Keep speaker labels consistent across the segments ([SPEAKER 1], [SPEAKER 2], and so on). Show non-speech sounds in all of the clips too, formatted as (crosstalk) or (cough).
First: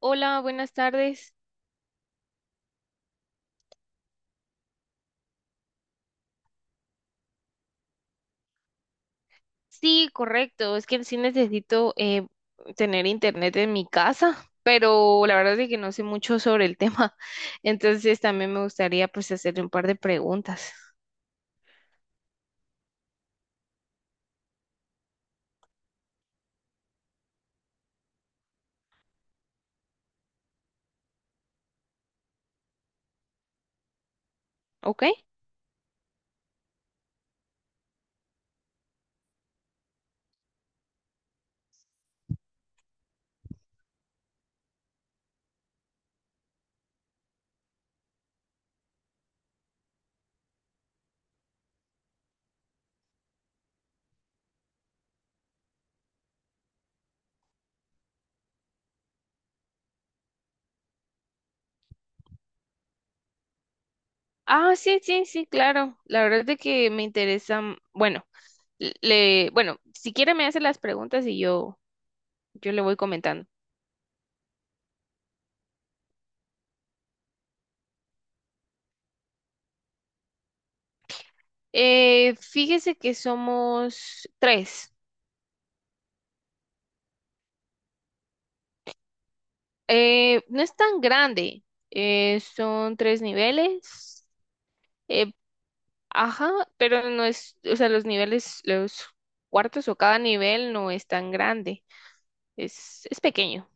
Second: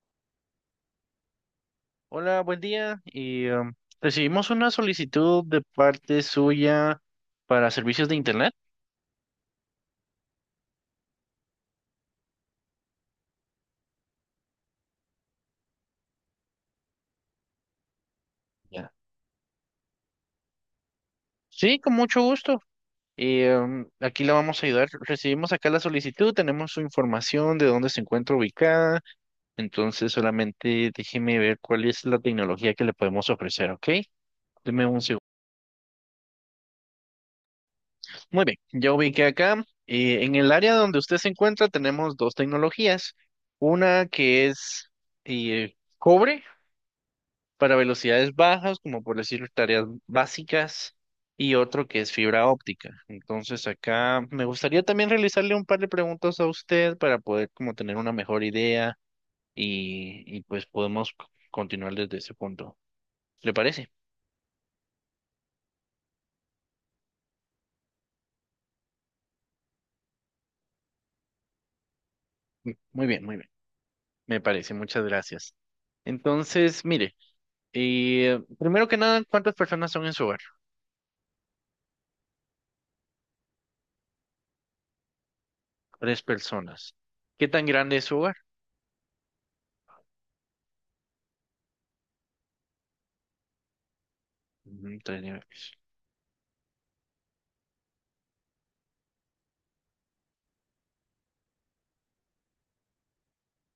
[SPEAKER 1] Hola, buenas tardes.
[SPEAKER 2] Hola, buen día. Recibimos una solicitud de parte suya para servicios de internet.
[SPEAKER 1] Sí, correcto. Es que sí necesito tener internet en mi casa, pero la verdad es que no sé mucho sobre el tema. (laughs) Entonces también me
[SPEAKER 2] Ya.
[SPEAKER 1] gustaría pues hacerle un par de preguntas.
[SPEAKER 2] Sí, con mucho gusto. Aquí la vamos a ayudar. Recibimos acá la solicitud, tenemos su información de dónde se encuentra ubicada. Entonces, solamente déjeme ver cuál es la tecnología que le podemos ofrecer, ¿ok? Deme un
[SPEAKER 1] ¿Ok?
[SPEAKER 2] segundo. Muy bien, ya ubiqué acá. En el área donde usted se encuentra tenemos dos tecnologías. Una que es cobre para velocidades bajas, como por decir tareas básicas, y otro que es fibra óptica. Entonces acá me gustaría también realizarle un par de preguntas a usted para poder como tener una mejor idea y pues podemos continuar desde ese punto. ¿Le parece?
[SPEAKER 1] Ah, sí, sí, sí, claro. La verdad es que me interesa, bueno, bueno, si quiere me hace las preguntas y yo le voy
[SPEAKER 2] Muy bien, muy
[SPEAKER 1] comentando.
[SPEAKER 2] bien. Me parece, muchas gracias. Entonces, mire, primero que nada, ¿cuántas personas son en su hogar?
[SPEAKER 1] Fíjese que somos tres.
[SPEAKER 2] Tres personas. ¿Qué tan grande es su hogar?
[SPEAKER 1] No es tan grande, son tres niveles,
[SPEAKER 2] Ujú, tres
[SPEAKER 1] eh,
[SPEAKER 2] niveles.
[SPEAKER 1] ajá, pero no es, o sea, los niveles, los cuartos o cada nivel no es tan grande, es pequeño.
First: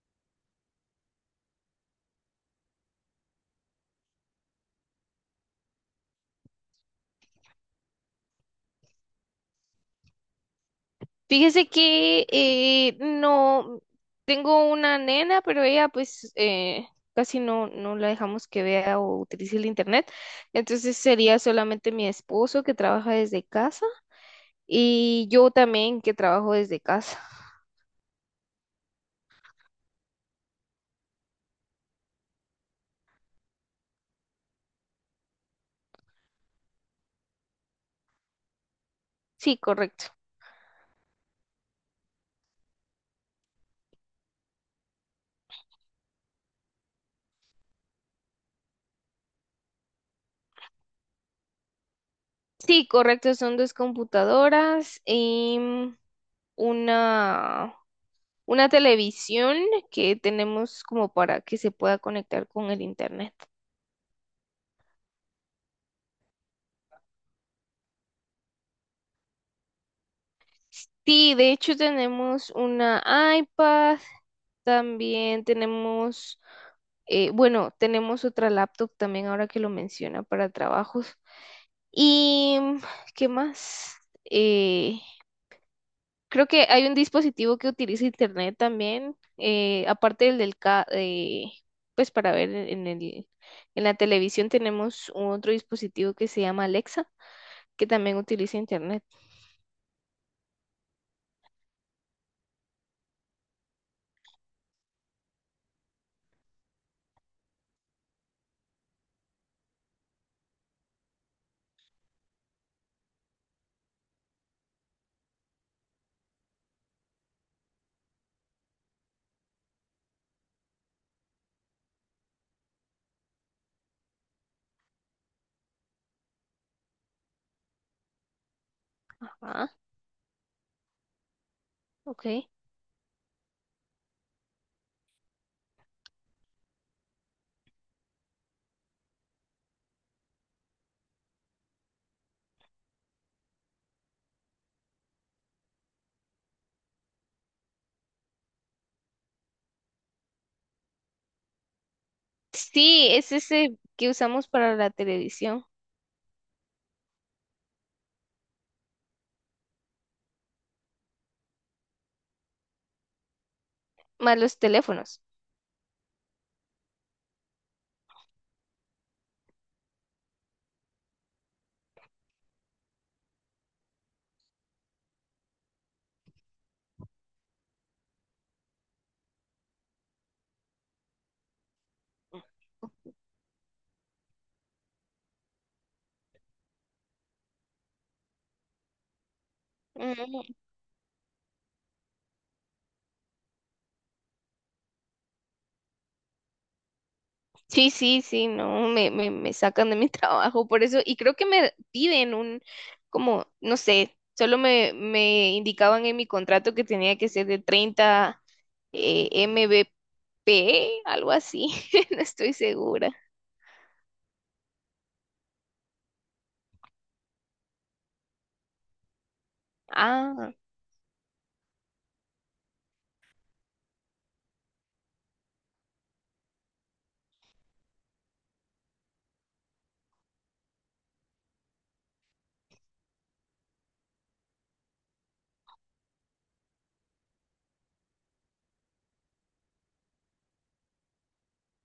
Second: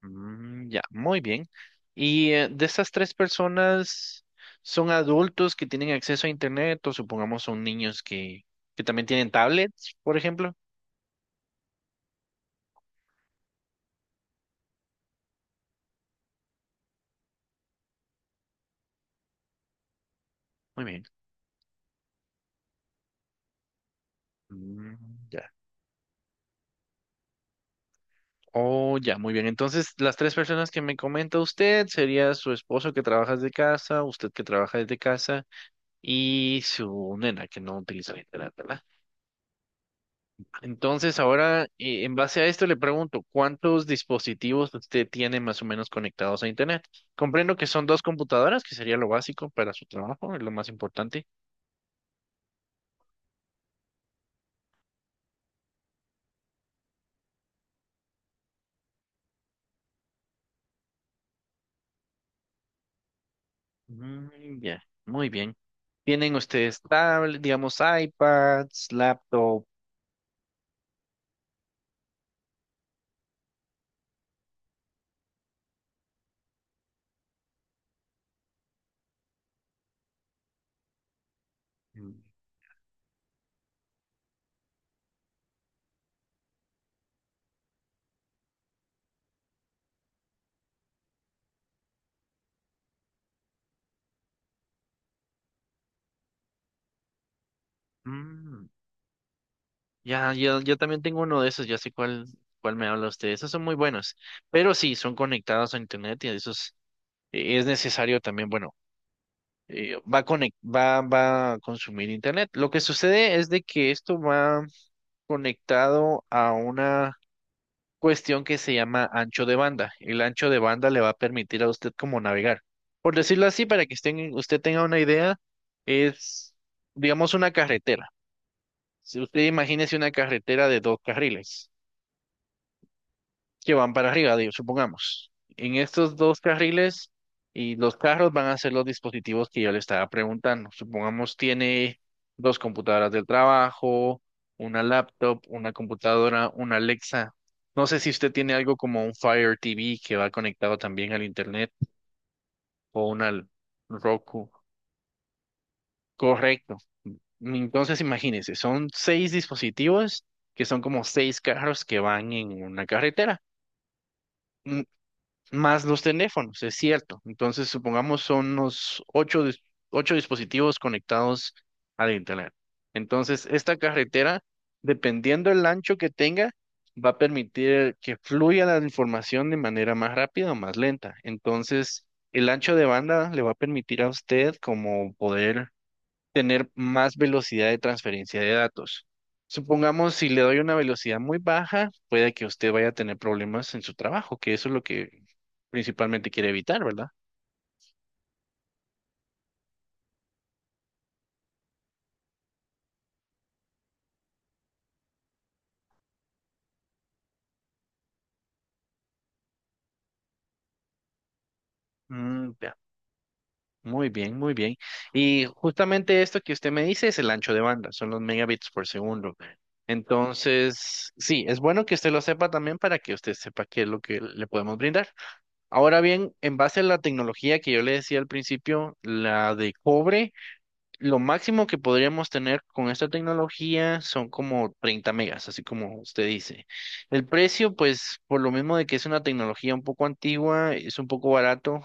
[SPEAKER 2] Mm, ya, muy bien. Y de estas tres personas, ¿son adultos que tienen acceso a Internet o supongamos son niños que también tienen tablets, por ejemplo?
[SPEAKER 1] Fíjese que no, tengo una nena, pero ella pues casi no, no la dejamos que vea o utilice el internet,
[SPEAKER 2] Muy
[SPEAKER 1] entonces
[SPEAKER 2] bien.
[SPEAKER 1] sería solamente mi esposo que trabaja desde casa
[SPEAKER 2] Mm,
[SPEAKER 1] y
[SPEAKER 2] ya.
[SPEAKER 1] yo también que trabajo desde casa.
[SPEAKER 2] Oh, ya, muy bien. Entonces, las tres personas que me comenta usted sería su esposo que trabaja desde casa, usted que trabaja desde casa y su nena que no utiliza el Internet, ¿verdad?
[SPEAKER 1] Sí, correcto.
[SPEAKER 2] Entonces, ahora, en base a esto, le pregunto, ¿cuántos dispositivos usted tiene más o menos conectados a Internet? Comprendo que son dos computadoras, que sería lo básico para su trabajo, es lo más importante.
[SPEAKER 1] Sí, correcto, son dos computadoras y una, una televisión que tenemos como para que se pueda conectar con el internet.
[SPEAKER 2] Mm, ya, muy bien. ¿Tienen ustedes tablet, digamos, iPads, laptop?
[SPEAKER 1] Sí, de hecho tenemos una iPad, también tenemos, bueno, tenemos otra laptop también ahora que lo menciona para trabajos.
[SPEAKER 2] Mm,
[SPEAKER 1] ¿Y qué más? Eh, Creo que hay un dispositivo que utiliza internet también, aparte del pues para ver en la televisión tenemos otro dispositivo que se llama Alexa, que también utiliza
[SPEAKER 2] mm.
[SPEAKER 1] internet.
[SPEAKER 2] Ya, yo también tengo uno de esos, ya sé cuál me habla usted. Esos son muy buenos, pero sí, son conectados a Internet y esos es necesario también, bueno. Va a consumir internet. Lo que sucede es de que esto va conectado a una cuestión que se llama ancho de banda. El ancho de banda le va a permitir a usted como navegar. Por decirlo así, para que usted tenga una idea, es, digamos, una carretera. Si usted
[SPEAKER 1] Ajá,
[SPEAKER 2] imagínese una carretera de dos carriles.
[SPEAKER 1] ok.
[SPEAKER 2] Que van para arriba, digo, supongamos. En estos dos carriles y los carros van a ser los dispositivos que yo le estaba preguntando. Supongamos tiene dos computadoras del trabajo, una laptop, una computadora, una Alexa. No sé si usted tiene algo como un Fire TV que va conectado también al internet o
[SPEAKER 1] Sí,
[SPEAKER 2] una
[SPEAKER 1] es
[SPEAKER 2] L-
[SPEAKER 1] ese que usamos
[SPEAKER 2] Roku.
[SPEAKER 1] para la televisión,
[SPEAKER 2] Correcto. Entonces imagínense, son seis dispositivos que son como seis carros que van en una carretera.
[SPEAKER 1] más los teléfonos.
[SPEAKER 2] Más los teléfonos, es cierto. Entonces, supongamos son unos ocho dispositivos conectados al Internet. Entonces, esta carretera, dependiendo del ancho que tenga, va a permitir que fluya la información de manera más rápida o más lenta. Entonces, el ancho de banda le va a permitir a usted como poder tener más velocidad de transferencia de datos. Supongamos, si le doy una velocidad muy baja, puede que usted vaya a tener problemas en su trabajo, que eso es lo que principalmente quiere evitar, ¿verdad?
[SPEAKER 1] Sí, sí, sí, no, me sacan de mi (laughs) trabajo por eso, y creo que me piden como, no sé, solo me indicaban en mi contrato que tenía que ser de 30 MBP, algo así, (laughs) no estoy
[SPEAKER 2] Mm, ya.
[SPEAKER 1] segura.
[SPEAKER 2] Muy bien, muy bien. Y justamente esto que usted me dice es el ancho de banda, son los megabits por segundo.
[SPEAKER 1] Ah,
[SPEAKER 2] Entonces, sí, es bueno que usted lo sepa también para que usted sepa qué es lo que le podemos brindar. Ahora bien, en base a la tecnología que yo le decía al principio, la de cobre. Lo máximo que podríamos tener con esta tecnología son como 30 megas, así como usted dice. El precio, pues, por lo mismo de que es una tecnología un poco antigua, es un poco barato,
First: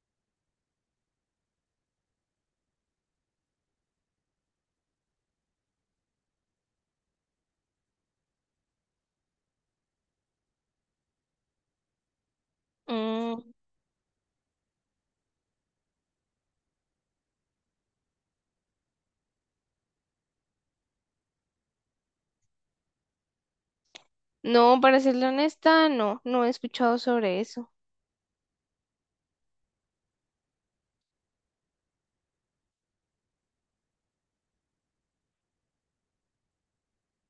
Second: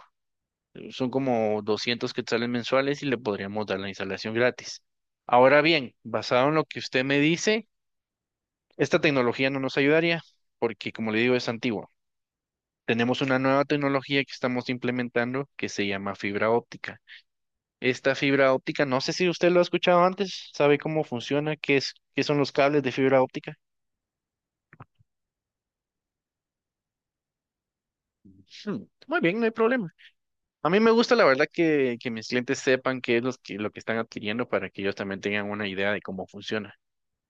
[SPEAKER 2] son como 200 quetzales mensuales y le podríamos dar la instalación gratis. Ahora bien, basado en lo que usted me dice, esta tecnología no nos ayudaría porque, como le digo, es antigua. Tenemos una
[SPEAKER 1] mm,
[SPEAKER 2] nueva tecnología que estamos implementando que se llama fibra óptica. Esta fibra óptica, no sé si usted lo ha escuchado antes, sabe cómo funciona, qué es, qué son los cables de fibra óptica.
[SPEAKER 1] no, para serle honesta, no, no he escuchado sobre eso.
[SPEAKER 2] Hmm, muy bien, no hay problema. A mí me gusta, la verdad, que mis clientes sepan qué es lo que están adquiriendo para que ellos también tengan una idea de cómo funciona.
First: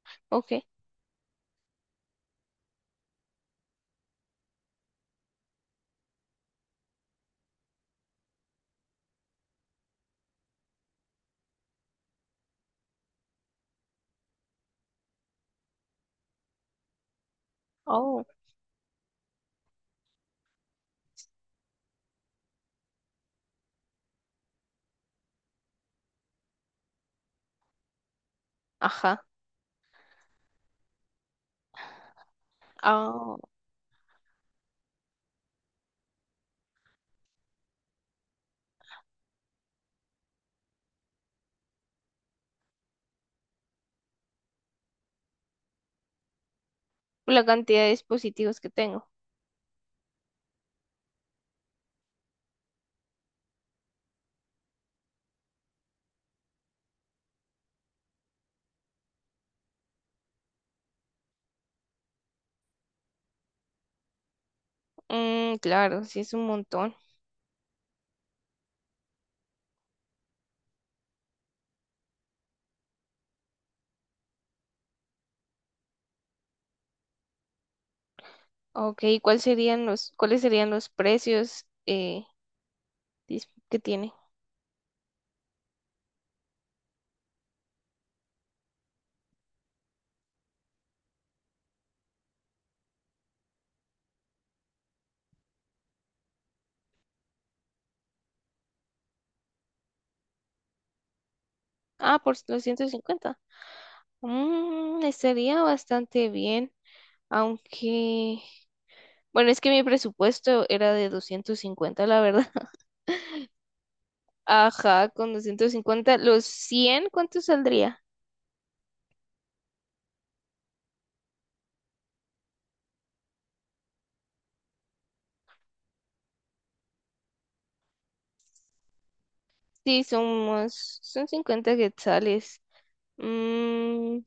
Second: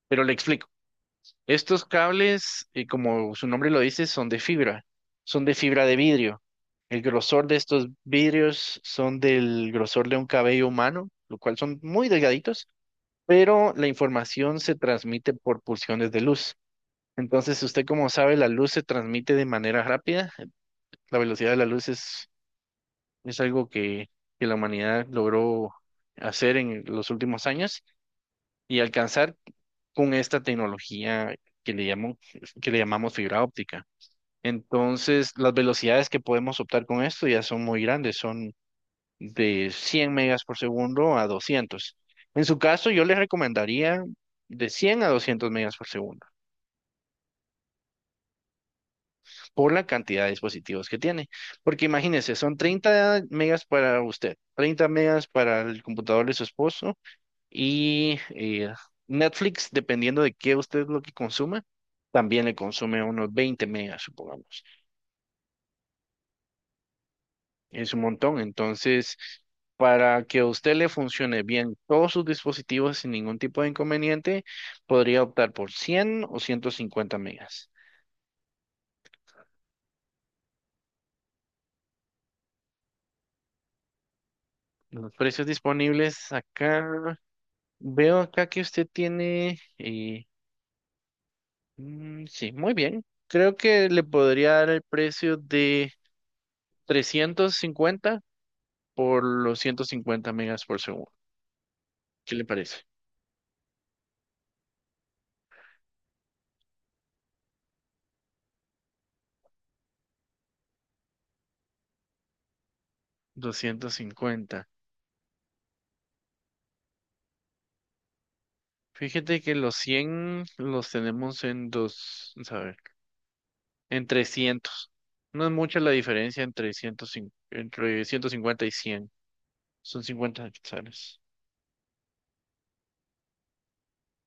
[SPEAKER 2] Pero le
[SPEAKER 1] Ok,
[SPEAKER 2] explico. Estos cables, como su nombre lo dice, son de fibra de vidrio. El grosor de estos vidrios son del grosor de un cabello humano, lo cual son muy delgaditos, pero la información se transmite por pulsiones de luz. Entonces, usted como
[SPEAKER 1] oh,
[SPEAKER 2] sabe, la luz se transmite de manera rápida. La velocidad de la luz es algo que la humanidad logró hacer en los últimos años y
[SPEAKER 1] ajá,
[SPEAKER 2] alcanzar con esta tecnología que le llamó- que le llamamos
[SPEAKER 1] ah,
[SPEAKER 2] fibra óptica. Entonces, las velocidades que podemos optar con esto ya son muy grandes, son de 100 megas por segundo a 200. En su caso, yo le recomendaría de 100 a 200 megas por segundo.
[SPEAKER 1] la cantidad de dispositivos que tengo.
[SPEAKER 2] Por la cantidad de dispositivos que tiene. Porque imagínese, son 30 megas para usted, 30 megas para el computador de su esposo y Netflix, dependiendo de qué usted lo que consuma, también le consume unos 20 megas, supongamos.
[SPEAKER 1] Mm, claro, sí es un montón.
[SPEAKER 2] Es un montón. Entonces, para que a usted le funcione bien todos sus dispositivos sin ningún tipo de inconveniente, podría optar por 100 o 150 megas.
[SPEAKER 1] Ok, ¿ cuáles serían los precios que tiene?
[SPEAKER 2] Los precios disponibles acá. Veo acá que usted tiene... sí, muy bien. Creo que le podría dar el precio de 350 por los 150 megas por segundo.
[SPEAKER 1] Ah,
[SPEAKER 2] ¿Qué
[SPEAKER 1] por
[SPEAKER 2] le
[SPEAKER 1] los
[SPEAKER 2] parece?
[SPEAKER 1] 150. Mm, estaría bastante bien, aunque, bueno, es que mi presupuesto era de 250, la verdad. (laughs)
[SPEAKER 2] 250.
[SPEAKER 1] Ajá, con 250, los 100, ¿cuánto saldría?
[SPEAKER 2] Fíjate que los 100 los tenemos en dos, vamos a ver, en 300. No es mucha la diferencia 150 entre 150 y 100. Son
[SPEAKER 1] Sí,
[SPEAKER 2] 50 quetzales.
[SPEAKER 1] son 50 quetzales. Mm,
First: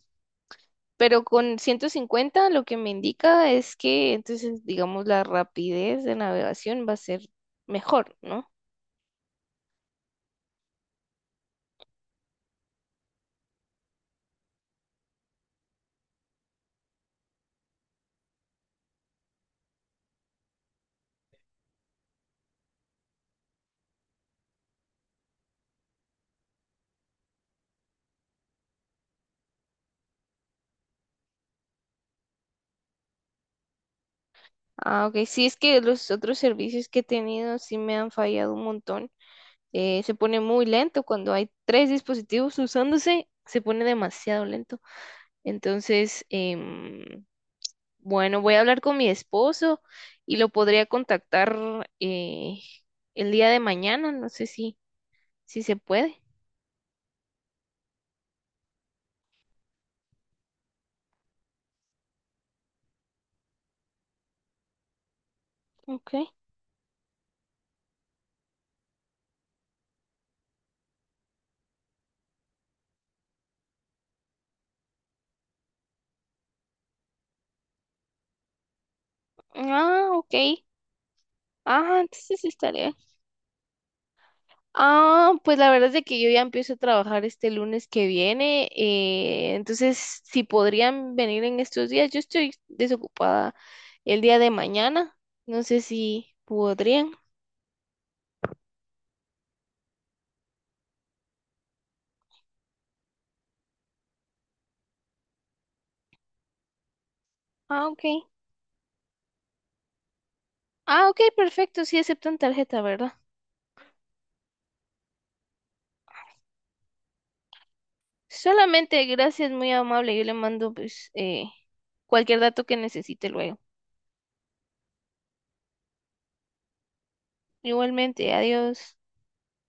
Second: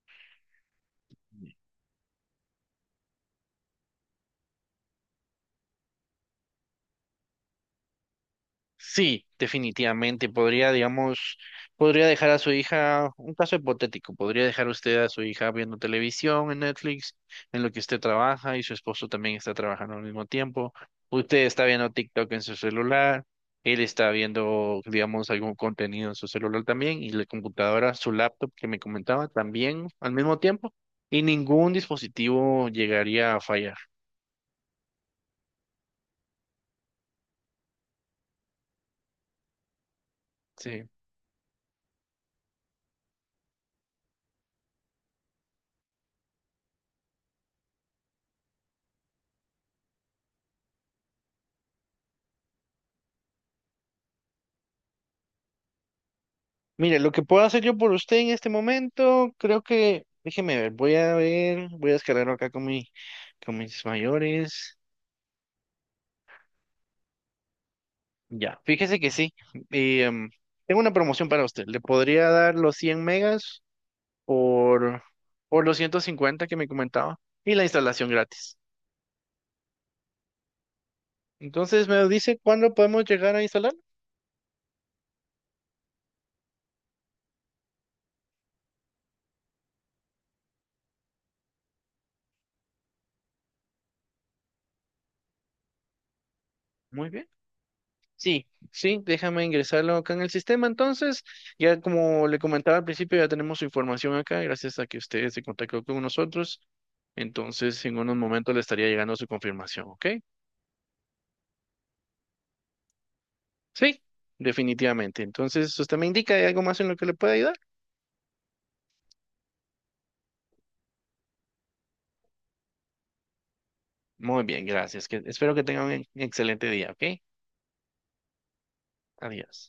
[SPEAKER 1] Pero con 150 lo que me indica es que entonces, digamos, la rapidez de navegación va a ser mejor, ¿no?
[SPEAKER 2] Sí, definitivamente podría, digamos, podría dejar a su hija, un caso hipotético, podría dejar usted a su hija viendo televisión en Netflix, en lo que usted trabaja y su esposo también está trabajando al mismo tiempo. Usted está viendo TikTok en su celular, él está viendo, digamos, algún contenido en su celular también y la computadora, su laptop que me comentaba también al mismo tiempo y ningún dispositivo llegaría a fallar.
[SPEAKER 1] Ah, ok. Sí, es que los otros servicios que he tenido sí me han fallado un montón. Se pone muy
[SPEAKER 2] Sí.
[SPEAKER 1] lento cuando hay tres dispositivos usándose, se pone demasiado lento. Entonces, bueno, voy a hablar con mi esposo y lo podría contactar eh, el día de mañana, no sé si se puede.
[SPEAKER 2] Mire, lo que puedo hacer yo por usted en este momento, creo que, déjeme ver, voy a descargarlo acá con mis mayores.
[SPEAKER 1] Ok.
[SPEAKER 2] Ya, fíjese que sí. y, em, tengo una promoción para usted. ¿Le podría dar los 100 megas por, por los 150 que me comentaba? Y la instalación gratis.
[SPEAKER 1] Ah, ok.
[SPEAKER 2] Entonces
[SPEAKER 1] Ah,
[SPEAKER 2] me dice
[SPEAKER 1] entonces sí
[SPEAKER 2] cuándo
[SPEAKER 1] estaría.
[SPEAKER 2] podemos llegar a instalar.
[SPEAKER 1] Ah, pues la verdad es de que yo ya empiezo a trabajar este lunes que viene, entonces si podrían venir en estos días, yo estoy desocupada el día de mañana, no sé si
[SPEAKER 2] Muy
[SPEAKER 1] podrían.
[SPEAKER 2] bien. Sí, sí, déjame ingresarlo acá en el sistema. Entonces, ya como le comentaba al principio, ya tenemos su información acá, gracias a que usted se contactó con nosotros. Entonces,
[SPEAKER 1] Ah,
[SPEAKER 2] en
[SPEAKER 1] ok.
[SPEAKER 2] unos momentos le estaría llegando su confirmación, ¿ok?
[SPEAKER 1] Ah, ok, perfecto, sí aceptan tarjeta, ¿verdad?
[SPEAKER 2] Sí, definitivamente. Entonces, usted me indica, ¿hay algo más en lo que le pueda ayudar?
[SPEAKER 1] Solamente gracias, muy amable, yo le mando pues cualquier dato que necesite luego.
[SPEAKER 2] Muy bien, gracias. Que, espero que tenga un excelente día, ¿ok?
[SPEAKER 1] Igualmente, adiós.
[SPEAKER 2] Adiós.